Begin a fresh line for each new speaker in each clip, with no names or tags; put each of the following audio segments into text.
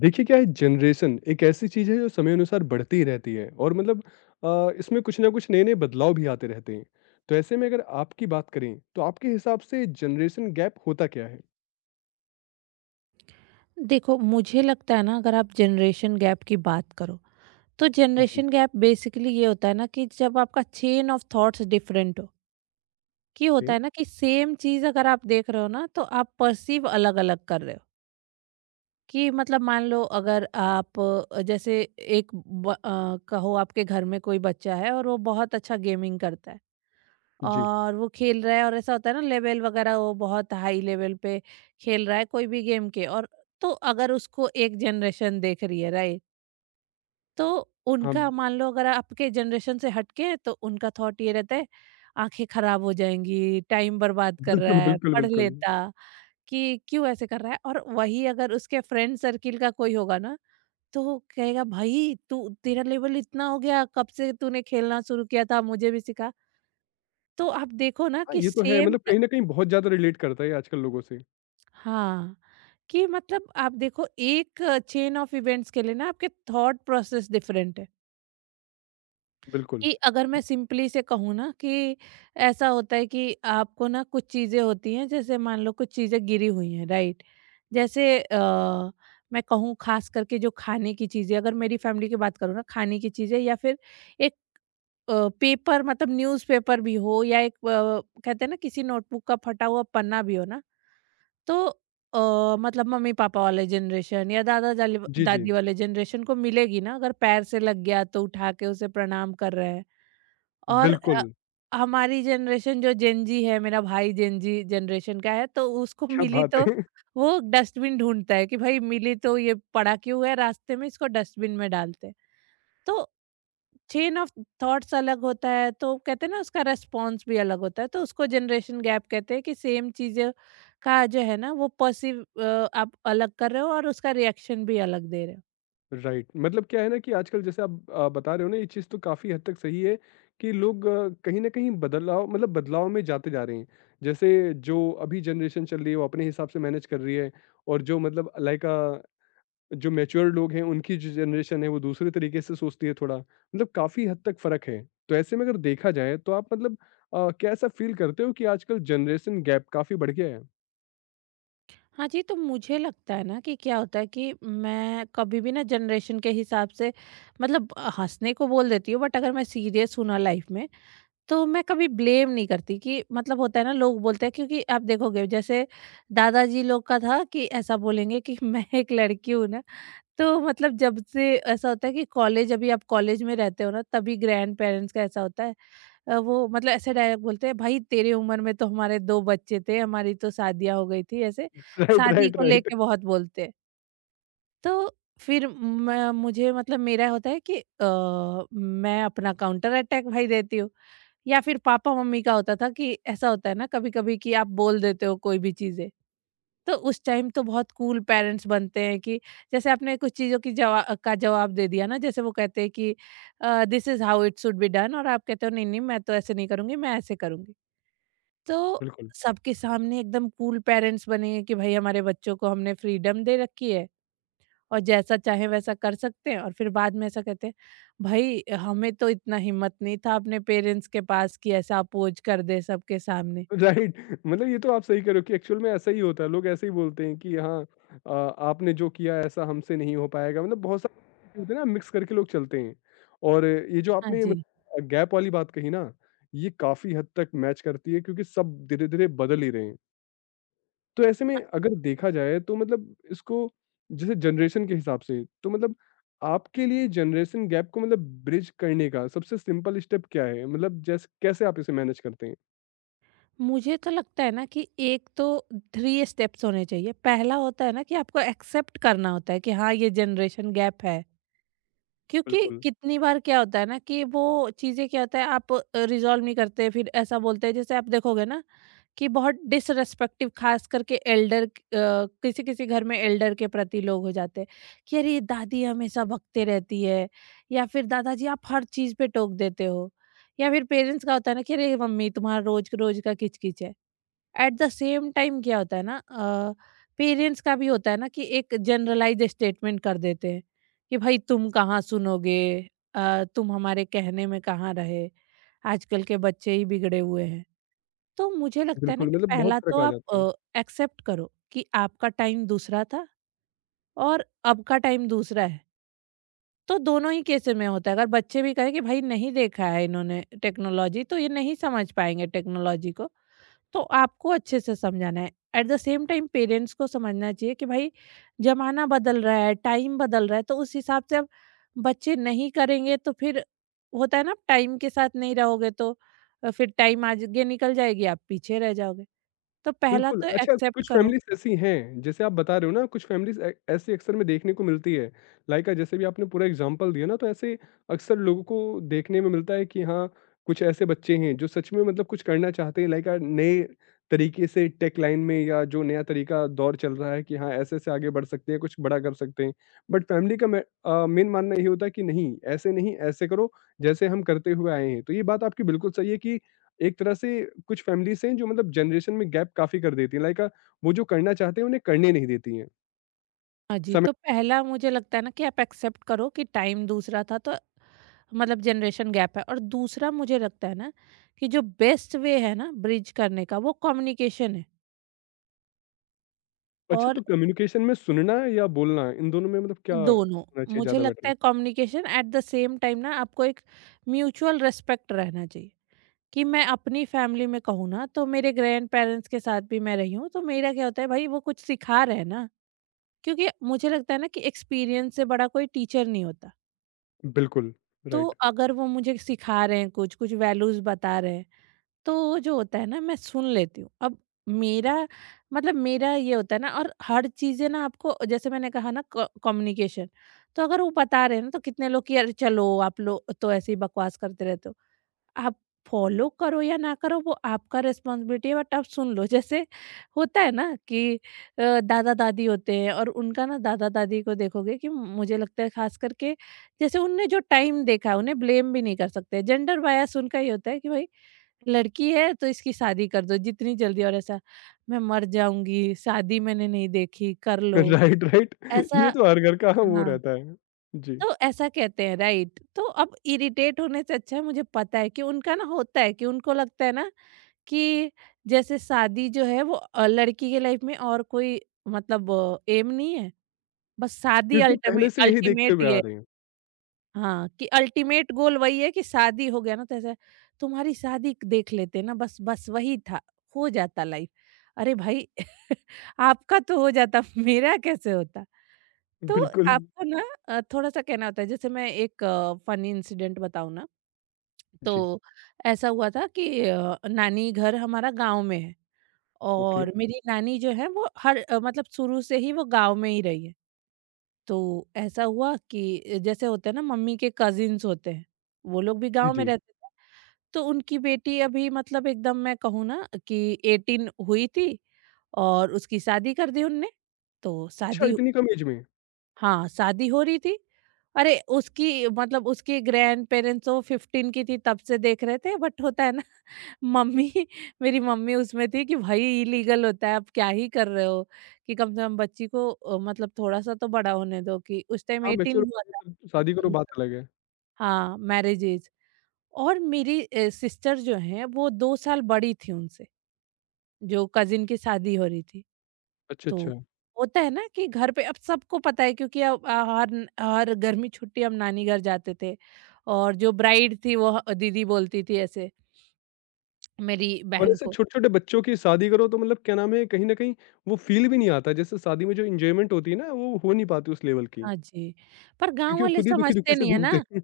देखिए क्या है जनरेशन एक ऐसी चीज है जो समय अनुसार बढ़ती ही रहती है। और इसमें कुछ ना कुछ नए नए बदलाव भी आते रहते हैं। तो ऐसे में अगर आपकी बात करें तो आपके हिसाब से जनरेशन गैप होता क्या है?
देखो, मुझे लगता है ना, अगर आप जनरेशन गैप की बात करो, तो
जी।
जनरेशन गैप बेसिकली ये होता है ना कि जब आपका चेन ऑफ थॉट्स डिफरेंट हो। कि होता
ओके।
है ना कि सेम चीज़ अगर आप देख रहे हो ना, तो आप पर्सीव अलग-अलग कर रहे हो। कि मतलब मान लो, अगर आप जैसे एक कहो, आपके घर में कोई बच्चा है और वो बहुत अच्छा गेमिंग करता है,
जी।
और वो खेल रहा है। और ऐसा होता है ना, लेवल वगैरह वो बहुत हाई लेवल पे खेल रहा है कोई भी गेम के। और तो अगर उसको एक जनरेशन देख रही है, राइट? तो
हाँ।
उनका, मान लो अगर आपके जनरेशन से हटके हैं, तो उनका थॉट ये रहता है, आंखें खराब हो जाएंगी, टाइम बर्बाद कर रहा
बिल्कुल,
है,
बिल्कुल,
पढ़
बिल्कुल।
लेता, कि क्यों ऐसे कर रहा है। और वही अगर उसके फ्रेंड सर्किल का कोई होगा ना, तो वो कहेगा, भाई तू, तेरा लेवल इतना हो गया, कब से तूने खेलना शुरू किया था, मुझे भी सिखा। तो आप देखो ना
हाँ
कि
ये तो है,
सेम
मतलब
ट
कहीं ना कहीं बहुत ज्यादा रिलेट करता है ये आजकल लोगों से।
हाँ। कि मतलब आप देखो, एक चेन ऑफ इवेंट्स के लिए ना आपके थॉट प्रोसेस डिफरेंट है।
बिल्कुल।
कि अगर
म-
मैं सिंपली से कहूँ ना, कि ऐसा होता है कि आपको ना कुछ चीज़ें होती हैं, जैसे मान लो कुछ चीज़ें गिरी हुई हैं, राइट। जैसे मैं कहूँ खास करके, जो खाने की चीज़ें, अगर मेरी फैमिली की बात करूँ ना, खाने की चीज़ें, या फिर एक पेपर मतलब न्यूज़पेपर भी हो, या एक कहते हैं ना, किसी नोटबुक का फटा हुआ पन्ना भी हो ना, तो मतलब मम्मी पापा वाले जनरेशन या दादा
जी जी।
दादी वाले जनरेशन को मिलेगी ना, अगर पैर से लग गया तो उठा के उसे प्रणाम कर रहे हैं। और
बिल्कुल।
हमारी जनरेशन जो जेन जी है, मेरा भाई जेन जी जनरेशन का है, तो उसको
क्या
मिली
बात
तो
है!
वो डस्टबिन ढूँढता है कि भाई मिली तो ये पड़ा क्यों है रास्ते में, इसको डस्टबिन में डालते हैं। तो चेन ऑफ थॉट्स अलग होता है, तो कहते हैं ना उसका रिस्पॉन्स भी अलग होता है, तो उसको जनरेशन गैप कहते हैं कि सेम चीज़ें का जो है ना वो पर्सीव आप अलग कर रहे हो और उसका रिएक्शन भी अलग दे रहे हो।
राइट, मतलब क्या है ना कि आजकल जैसे आप बता रहे हो ना, ये चीज़ तो काफ़ी हद तक सही है कि लोग कहीं ना कहीं बदलाव, बदलाव में जाते जा रहे हैं। जैसे जो अभी जनरेशन चल रही है वो अपने हिसाब से मैनेज कर रही है, और जो मतलब लाइक जो मैच्योर लोग हैं उनकी जो जनरेशन है वो दूसरे तरीके से सोचती है। थोड़ा मतलब काफ़ी हद तक फ़र्क है। तो ऐसे में अगर देखा जाए तो आप, मतलब क्या ऐसा फील करते हो कि आजकल जनरेशन गैप काफ़ी बढ़ गया है?
हाँ जी, तो मुझे लगता है ना कि क्या होता है कि मैं कभी भी ना जनरेशन के हिसाब से मतलब हँसने को बोल देती हूँ, बट अगर मैं सीरियस हूँ ना लाइफ में, तो मैं कभी ब्लेम नहीं करती कि, मतलब होता है ना लोग बोलते हैं, क्योंकि आप देखोगे जैसे दादाजी लोग का था कि ऐसा बोलेंगे कि मैं एक लड़की हूँ ना, तो मतलब जब से ऐसा होता है कि, कॉलेज, अभी आप कॉलेज में रहते हो ना, तभी ग्रैंड पेरेंट्स का ऐसा होता है, वो मतलब ऐसे डायलॉग बोलते हैं, भाई तेरी उम्र में तो हमारे 2 बच्चे थे, हमारी तो शादियाँ हो गई थी ऐसे,
राइट,
शादी
राइट,
को
राइट।
लेके बहुत बोलते हैं। तो फिर मैं, मुझे मतलब मेरा होता है कि मैं अपना काउंटर अटैक भाई देती हूँ। या फिर पापा-मम्मी का होता था, कि ऐसा होता है ना कभी-कभी कि आप बोल देते हो कोई भी चीज़ें, तो उस टाइम तो बहुत कूल पेरेंट्स बनते हैं कि, जैसे आपने कुछ चीज़ों की जवा का जवाब दे दिया ना, जैसे वो कहते हैं कि "this is how it should be done", और आप कहते हो नहीं-नहीं, मैं तो ऐसे नहीं करूँगी, मैं ऐसे करूँगी। तो
बिल्कुल।
सबके सामने एकदम कूल पेरेंट्स बने कि भाई हमारे बच्चों को हमने फ्रीडम दे रखी है, और जैसा चाहे वैसा कर सकते हैं। और फिर बाद में ऐसा कहते हैं, भाई हमें तो इतना हिम्मत नहीं था अपने पेरेंट्स के पास कि ऐसा अपोज कर दे सबके सामने।
राइट, मतलब ये तो आप सही कह रहे हो कि एक्चुअल में ऐसा ही होता है। लोग ऐसे ही बोलते हैं कि हाँ, आपने जो किया ऐसा हमसे नहीं हो पाएगा। मतलब बहुत सारे होते हैं ना, मिक्स करके लोग चलते हैं। और ये जो
हाँ
आपने
जी
मतलब गैप वाली बात कही ना, ये काफी हद तक मैच करती है, क्योंकि सब धीरे धीरे बदल ही रहे हैं। तो ऐसे में
हाँ,
अगर देखा जाए तो मतलब इसको, जैसे जनरेशन के हिसाब से, तो मतलब आपके लिए जनरेशन गैप को मतलब ब्रिज करने का सबसे सिंपल स्टेप क्या है? मतलब जैसे कैसे आप इसे मैनेज करते हैं?
मुझे तो लगता है ना कि एक तो थ्री स्टेप्स होने चाहिए। पहला होता है ना कि आपको एक्सेप्ट करना होता है कि हाँ, ये जनरेशन गैप है। क्योंकि
बिल्कुल।
कितनी बार क्या होता है ना कि वो चीजें, क्या होता है, आप रिजॉल्व नहीं करते, फिर ऐसा बोलते हैं, जैसे आप देखोगे ना कि बहुत डिसरिस्पेक्टिव खास करके एल्डर, किसी किसी घर में एल्डर के प्रति लोग हो जाते हैं कि, अरे ये दादी हमेशा भगते रहती है, या फिर दादाजी आप हर चीज़ पे टोक देते हो, या फिर पेरेंट्स का होता है ना कि अरे मम्मी तुम्हारा रोज रोज का किचकिच है। एट द सेम टाइम क्या होता है ना, पेरेंट्स का भी होता है ना कि एक जनरलाइज स्टेटमेंट कर देते हैं कि भाई तुम कहाँ सुनोगे, तुम हमारे कहने में कहाँ रहे, आजकल के बच्चे ही बिगड़े हुए हैं। तो मुझे लगता है ना
बिल्कुल,
कि
मतलब बहुत
पहला
फ़र्क
तो
आ जाता है।
आप एक्सेप्ट करो कि आपका टाइम दूसरा था और अब का टाइम दूसरा है। तो दोनों ही केसेस में होता है। अगर बच्चे भी कहें कि भाई, नहीं देखा है इन्होंने टेक्नोलॉजी, तो ये नहीं समझ पाएँगे टेक्नोलॉजी को, तो आपको अच्छे से समझाना है। At the same time parents को समझना चाहिए कि भाई ज़माना बदल रहा है, टाइम बदल रहा है, तो उस हिसाब से अब बच्चे नहीं करेंगे तो फिर होता है ना, टाइम के साथ नहीं रहोगे तो फिर टाइम आगे निकल जाएगी, आप पीछे रह जाओगे। तो पहला
बिल्कुल,
तो
अच्छा
एक्सेप्ट
कुछ
करो।
फैमिलीज़ ऐसी हैं, जैसे आप बता रहे हो ना, कुछ फैमिलीज़ ए ऐसी अक्सर में देखने को मिलती है। लाइक जैसे भी आपने पूरा एग्ज़ाम्पल दिया ना, तो ऐसे अक्सर लोगों को देखने में मिलता है कि हाँ, कुछ ऐसे बच्चे हैं जो सच में मतलब कुछ करना चाहते हैं, लाइक नए तरीके से टेक लाइन में, या जो नया तरीका दौर चल रहा है कि हाँ, ऐसे-ऐसे आगे बढ़ सकते हैं, कुछ बड़ा कर सकते हैं। बट फैमिली का मैं, मेन मानना ये होता है कि नहीं, ऐसे नहीं, ऐसे करो जैसे हम करते हुए आए हैं। तो ये बात आपकी बिल्कुल सही है कि एक तरह से कुछ फैमिलीज़ हैं जो मतलब जनरेशन में गैप काफ़ी कर देती हैं, लाइक वो जो करना चाहते हैं उन्हें करने नहीं देती हैं।
हाँ जी,
समय।
तो पहला मुझे लगता है ना कि आप एक्सेप्ट करो कि टाइम दूसरा था, तो मतलब जनरेशन गैप है। और दूसरा मुझे लगता है ना कि जो बेस्ट वे है ना ब्रिज करने का, वो कम्युनिकेशन है।
अच्छा,
और
तो कम्युनिकेशन में सुनना या बोलना, इन दोनों में मतलब क्या
दोनों।
होना चाहिए
मुझे
ज़्यादा
लगता
बेटर?
है communication, at the same time ना आपको एक म्यूचुअल रिस्पेक्ट रहना चाहिए, कि मैं अपनी फैमिली में कहूँ ना, तो मेरे ग्रैंड पेरेंट्स के साथ भी मैं रही हूँ, तो मेरा क्या होता है भाई, वो कुछ सिखा रहे हैं ना, क्योंकि मुझे लगता है ना कि एक्सपीरियंस से बड़ा कोई टीचर नहीं होता।
बिल्कुल।
तो
राइट।
अगर वो मुझे सिखा रहे हैं, कुछ कुछ वैल्यूज बता रहे हैं, तो वो जो होता है ना, मैं सुन लेती हूँ। अब मेरा, मतलब मेरा ये होता है ना, और हर चीजें ना आपको, जैसे मैंने कहा ना, कम्युनिकेशन, तो अगर वो बता रहे हैं ना, तो कितने लोग कि, यार चलो आप लोग तो ऐसे ही बकवास करते रहते हो। आप फॉलो करो या ना करो वो आपका रिस्पॉन्सिबिलिटी है, बट आप सुन लो, जैसे होता है ना कि दादा दादी होते हैं, और उनका ना दादा दादी को देखोगे कि, मुझे लगता है खास करके, जैसे उनने जो टाइम देखा है, उन्हें ब्लेम भी नहीं कर सकते। जेंडर बायस उनका ही होता है कि भाई लड़की है तो इसकी शादी कर दो जितनी जल्दी, और ऐसा, मैं मर जाऊंगी, शादी मैंने नहीं देखी, कर लो,
राइट, राइट।
ऐसा।
ये तो हर घर का वो
हाँ।
रहता है। जी।
तो ऐसा कहते हैं, राइट, तो अब इरिटेट होने से अच्छा है, मुझे पता है कि उनका ना होता है कि उनको लगता है ना कि जैसे शादी जो है वो लड़की के लाइफ में और कोई मतलब एम नहीं है, बस शादी,
क्योंकि पहले
अल्टीमेट
से यही देखते
अल्टीमेट
हुए
ये
आ
है।
रहे हैं।
हाँ कि अल्टीमेट गोल वही है कि शादी हो गया ना, तो ऐसा, तुम्हारी शादी देख लेते ना, बस बस वही था, हो जाता लाइफ। अरे भाई आपका तो हो जाता, मेरा कैसे होता? तो
बिल्कुल।
आपको ना थोड़ा-सा कहना होता है, जैसे मैं एक फनी इंसिडेंट बताऊँ ना,
जी।
तो ऐसा हुआ था कि नानी घर हमारा गाँव में है,
ओके।
और मेरी नानी जो है वो मतलब शुरू से ही वो गाँव में ही रही है। तो ऐसा हुआ कि जैसे होता है ना मम्मी के कज़िन्स होते हैं, वो लोग भी
जी,
गाँव में
जी।
रहते थे। तो उनकी बेटी अभी मतलब एकदम, मैं कहूँ ना कि 18 हुई थी, और उसकी शादी कर दी उनने। तो
अच्छा,
शादी।
इतनी कम ऐज में?
हाँ, शादी हो रही थी। अरे! उसकी मतलब उसके ग्रैंडपेरेंट्स वो 15 की थी तब से देख रहे थे, बट होता है ना मम्मी मेरी मम्मी उसमें थी कि भई इलीगल होता है, आप क्या ही कर रहे हो? कि कम से कम बच्ची को मतलब थोड़ा-सा तो बड़ा होने दो कि उस
हाँ,
टाइम
मैच्योर
18 हुआ
हो गए
था।
तब तो शादी करो
हम्म।
बात अलग है।
हाँ, मैरिज ऐज। और मेरी सिस्टर जो हैं वो 2 साल बड़ी थी उनसे, जो कज़िन की शादी हो रही थी।
अच्छा,
तो
अच्छा।
होता है ना कि घर पे अब सबको पता है क्योंकि अब हर हर गर्मी छुट्टी हम नानी घर जाते थे और जो ब्राइड थी वो दीदी बोलती थी ऐसे मेरी
और
बहन
ऐसे
को।
छोटे-छोटे बच्चों की शादी करो, तो मतलब क्या नाम है, कहीं न कहीं वो फ़ील भी नहीं आता। जैसे शादी में जो एन्जॉयमेंट होती है ना, वो हो नहीं पाती उस लेवल की,
हाँ जी। पर गांव
क्योंकि वो
वाले
खुद ही दुखी-दुखी
समझते
से
नहीं है
घूमते
ना।
हैं।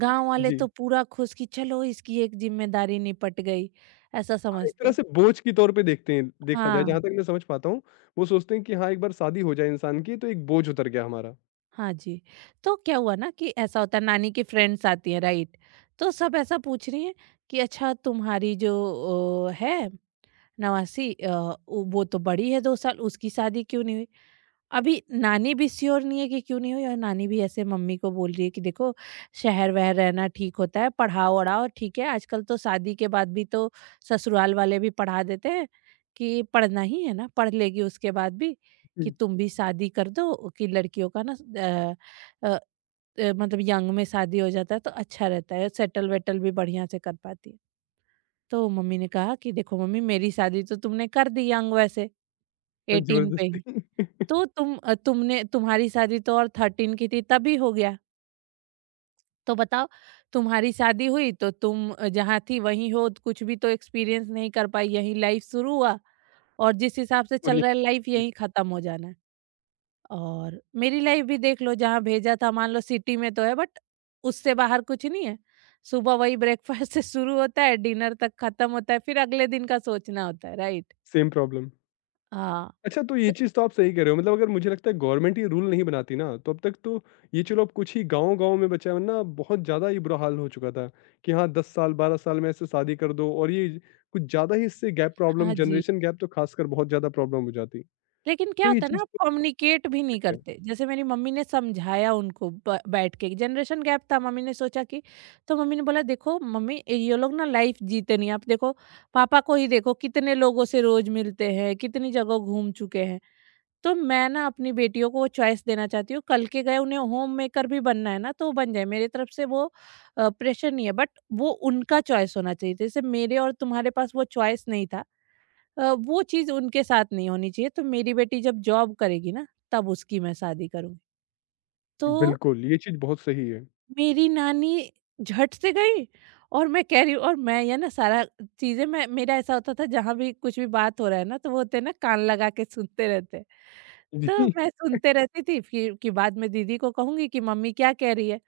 गांव वाले
जी।
तो पूरा खुश कि चलो इसकी एक जिम्मेदारी निपट गई ऐसा
हाँ, एक
समझते
तरह
हैं।
से बोझ के तौर पे देखते हैं, देखा जाए,
हाँ।
जहाँ तक मैं समझ पाता हूँ, वो सोचते हैं कि हाँ, एक बार शादी हो जाए इंसान की, तो एक बोझ उतर गया हमारा।
हाँ जी। तो क्या हुआ ना कि ऐसा होता है नानी की फ्रेंड्स आती हैं, राइट? तो सब ऐसा पूछ रही हैं कि अच्छा तुम्हारी जो है नवासी, वो तो बड़ी है 2 साल, उसकी शादी क्यों नहीं हुई? अभी नानी भी श्योर नहीं है कि क्यों नहीं हुई और नानी भी ऐसे मम्मी को बोल रही है कि देखो, शहर वहर रहना ठीक होता है, पढ़ाओ वढ़ाओ ठीक है, आजकल तो शादी के बाद भी तो ससुराल वाले भी पढ़ा देते हैं, कि पढ़ना ही है ना पढ़ लेगी उसके बाद भी, कि
जी।
तुम भी शादी कर दो, कि लड़कियों का ना अ, मतलब यंग में शादी हो जाता है तो अच्छा रहता है, सेटल वेटल भी बढ़िया से कर पाती है। तो मम्मी ने कहा कि देखो मम्मी, मेरी शादी तो तुमने कर दी यंग, वैसे
हाँ,
18 पे
ज़बरदस्ती।
ही। तो तुमने, तुम्हारी शादी तो और 13 की थी तभी हो गया, तो बताओ, तुम्हारी शादी हुई तो तुम जहाँ थी वहीं हो, तो कुछ भी तो एक्सपीरियंस नहीं कर पाई, यहीं लाइफ शुरू हुआ और जिस हिसाब से
और
चल
ये
रहा है लाइफ यहीं खत्म हो जाना है। और मेरी लाइफ भी देख लो, जहाँ भेजा था, मान लो सिटी में तो है बट उससे बाहर कुछ नहीं है। सुबह वही ब्रेकफास्ट से शुरू होता है, डिनर तक खत्म होता है, फिर अगले दिन का सोचना होता है, राइट?
Same problem.
हाँ,
अच्छा, तो ये
त
चीज़ तो आप सही कह रहे हो। मतलब अगर मुझे लगता है गवर्नमेंट ये रूल नहीं बनाती ना, तो अब तक तो ये, चलो अब कुछ ही गाँव-गाँव में बचा है, वरना बहुत ज़्यादा ये बुरा हाल हो चुका था कि हाँ, 10 साल, 12 साल में ऐसे शादी कर दो, और ये कुछ ज़्यादा ही इससे गैप प्रॉब्लम,
हाँ जी।
जनरेशन गैप तो खासकर बहुत ज़्यादा प्रॉब्लम हो जाती।
लेकिन क्या
तो ये
होता है ना,
चीज़
आप
तो
कम्युनिकेट भी नहीं
correct है।
करते। जैसे मेरी मम्मी ने समझाया उनको, ब बैठ के। जनरेशन गैप था, मम्मी ने सोचा कि, तो मम्मी ने बोला देखो मम्मी, ये लोग ना लाइफ़ जीते नहीं, आप देखो पापा को ही, देखो कितने लोगों से रोज़ मिलते हैं, कितनी जगह घूम चुके हैं। तो मैं ना अपनी बेटियों को वो चॉइस देना चाहती हूँ, कल के गए उन्हें होम मेकर भी बनना है ना तो वो बन जाए, मेरी तरफ से वो प्रेशर नहीं है, बट वो उनका चॉइस होना चाहिए। जैसे मेरे और तुम्हारे पास वो चॉइस नहीं था, वो चीज़ उनके साथ नहीं होनी चाहिए, तो मेरी बेटी जब जॉब करेगी ना तब उसकी मैं शादी करूंगी। तो
बिल्कुल, ये चीज़ बहुत सही है।
मेरी नानी झट से गई, और मैं कह रही हूँ, और मैं ये ना सारा चीजें, मैं मेरा ऐसा होता था जहां भी कुछ भी बात हो रहा है ना तो वो होते हैं ना कान लगा के सुनते रहते हैं। तो
जी।
मैं सुनते रहती थी, फिर कि बाद में दीदी को कहूंगी कि मम्मी क्या कह रही है।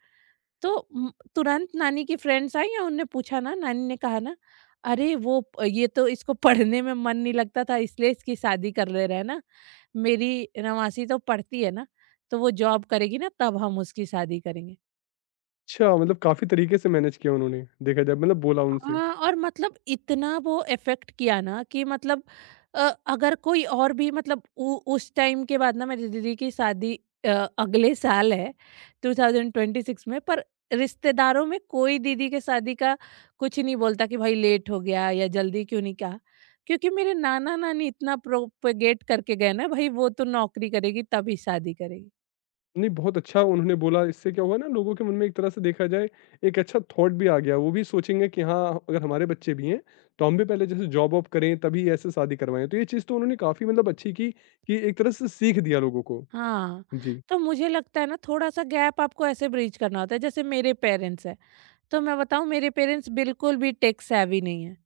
तो तुरंत नानी की फ्रेंड्स आई और उनने पूछा ना, नानी ने कहा ना, अरे वो ये तो इसको पढ़ने में मन नहीं लगता था इसलिए इसकी शादी कर ले रहे हैं ना, मेरी नवासी तो पढ़ती है ना, तो वो जॉब करेगी ना तब हम उसकी शादी करेंगे।
अच्छा, मतलब काफ़ी तरीके से मैनेज किया उन्होंने, देखा जाए, मतलब बोला उनसे।
हाँ, और मतलब इतना वो इफ़ेक्ट किया ना कि मतलब अगर कोई और भी, मतलब उ उस टाइम के बाद ना मेरी दीदी की शादी अ, अगले साल है, 2026 में, पर रिश्तेदारों में कोई दीदी के शादी का कुछ नहीं बोलता कि भाई लेट हो गया या जल्दी क्यों नहीं कहा, क्योंकि मेरे नाना-नानी इतना प्रोपेगेट करके गए ना, भाई वो तो नौकरी करेगी तभी शादी करेगी।
नहीं, बहुत अच्छा उन्होंने बोला। इससे क्या हुआ ना, लोगों के मन में एक तरह से देखा जाए, एक अच्छा थॉट भी आ गया। वो भी सोचेंगे कि हाँ, अगर हमारे बच्चे भी हैं, तो हम भी पहले जैसे जॉब वॉब करें, तभी ऐसे शादी करवाएँ। तो ये चीज़ तो उन्होंने काफ़ी मतलब अच्छी की, कि एक तरह से सीख दिया लोगों को।
हाँ,
जी।
तो मुझे लगता है ना थोड़ा-सा गैप आपको ऐसे ब्रीच करना होता है, जैसे मेरे पेरेंट्स हैं, तो मैं बताऊँ, मेरे पेरेंट्स बिल्कुल भी टेक सेवी नहीं हैं,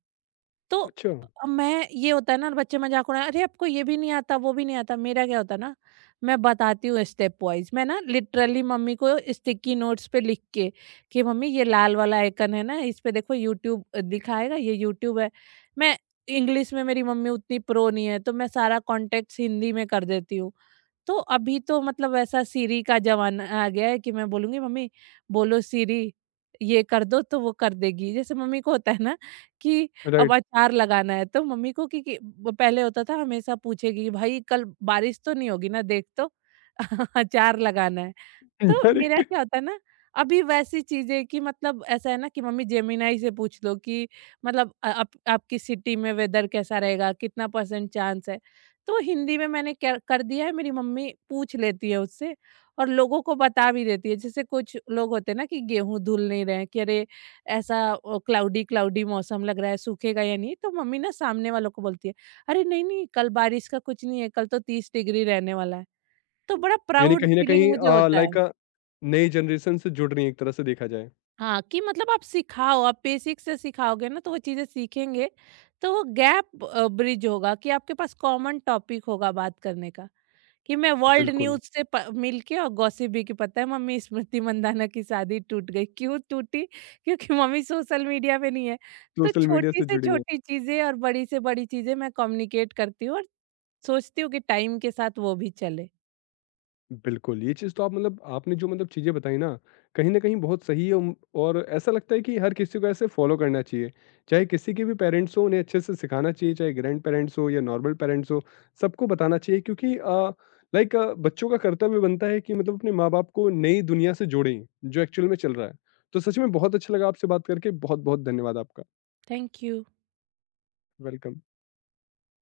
तो
अच्छा,
मैं, ये होता है ना बच्चे मज़ाक उड़ाएँ, "अरे! आपको ये भी नहीं आता, वो भी नहीं आता।" मेरा क्या होता है ना, मैं बताती हूँ स्टेप वाइज़, मैं ना लिटरली मम्मी को स्टिकी नोट्स पे लिख के कि मम्मी ये लाल वाला आइकन है ना, इस पे देखो यूट्यूब दिखाएगा, ये यूट्यूब है। मैं इंग्लिश में मेरी मम्मी उतनी प्रो नहीं है, तो मैं सारा कॉन्टेक्ट्स हिंदी में कर देती हूँ। तो अभी तो मतलब ऐसा सीरी का ज़माना आ गया है कि मैं बोलूँगी मम्मी, बोलो सीरी ये कर दो, तो वो कर देगी। जैसे मम्मी को होता है ना कि अब
राइट।
अचार लगाना है तो मम्मी को कि ब पहले होता था हमेशा पूछेगी, भाई कल बारिश तो नहीं होगी ना, देख तो अचार लगाना है। तो
इनडायरेक्ट।
मेरा क्या होता है ना, अभी वैसी चीज़ें, कि मतलब ऐसा है ना कि मम्मी जेमिनाई से पूछ लो कि मतलब आप आपकी सिटी में वेदर कैसा रहेगा, कितना परसेंट चांस है। तो हिंदी में मैंने क्या कर दिया है, मेरी मम्मी पूछ लेती है उससे और लोगों को बता भी देती है। जैसे कुछ लोग होते हैं ना कि गेहूँ धुल नहीं रहे हैं, कि अरे ऐसा क्लाउडी-क्लाउडी मौसम लग रहा है, सूखेगा या नहीं? तो मम्मी ना सामने वालों को बोलती है, "अरे नहीं-नहीं, कल बारिश का कुछ नहीं है, कल तो 30 डिग्री रहने वाला है।" तो बड़ा
यानी
प्राउड
कहीं न
फीलिंग
कहीं
मुझे होता है।
लाइक नई जनरेशन से जुड़ रही हैं, एक तरह से देखा जाए।
हाँ, कि मतलब आप सिखाओ, आप बेसिक से सिखाओगे ना तो वो चीज़ें सीखेंगे, तो वो गैप ब्रिज होगा, कि आपके पास कॉमन टॉपिक होगा बात करने का, कि मैं वर्ल्ड
बिल्कुल।
न्यूज़ से प मिलके, और गॉसिप भी, कि पता है मम्मी स्मृति मंदाना की शादी टूट गई, क्यों टूटी? क्योंकि मम्मी सोशल मीडिया पे नहीं है। तो
सोशल मीडिया
छोटी
से
से
जुड़ी हैं।
छोटी चीज़ें और बड़ी से बड़ी चीज़ें मैं कम्युनिकेट करती हूँ और सोचती हूँ कि टाइम के साथ वो भी चले।
बिल्कुल, ये चीज़ तो आप, मतलब आपने जो मतलब चीज़ें बताई ना, कहीं न कहीं बहुत सही है। और ऐसा लगता है कि हर किसी को ऐसे फॉलो करना चाहिए। चाहे किसी के भी पेरेंट्स हों, उन्हें अच्छे से सिखाना चाहिए। चाहे ग्रैंड-पेरेंट्स हों या नॉर्मल पेरेंट्स हों, सबको बताना चाहिए, क्योंकि लाइक बच्चों का कर्तव्य बनता है कि मतलब अपने माँ-बाप को नई दुनिया से जोड़ें, जो एक्चुअल में चल रहा है। तो सच में बहुत अच्छा लगा आपसे बात करके। बहुत-बहुत धन्यवाद आपका।
Thank you।
वेलकम।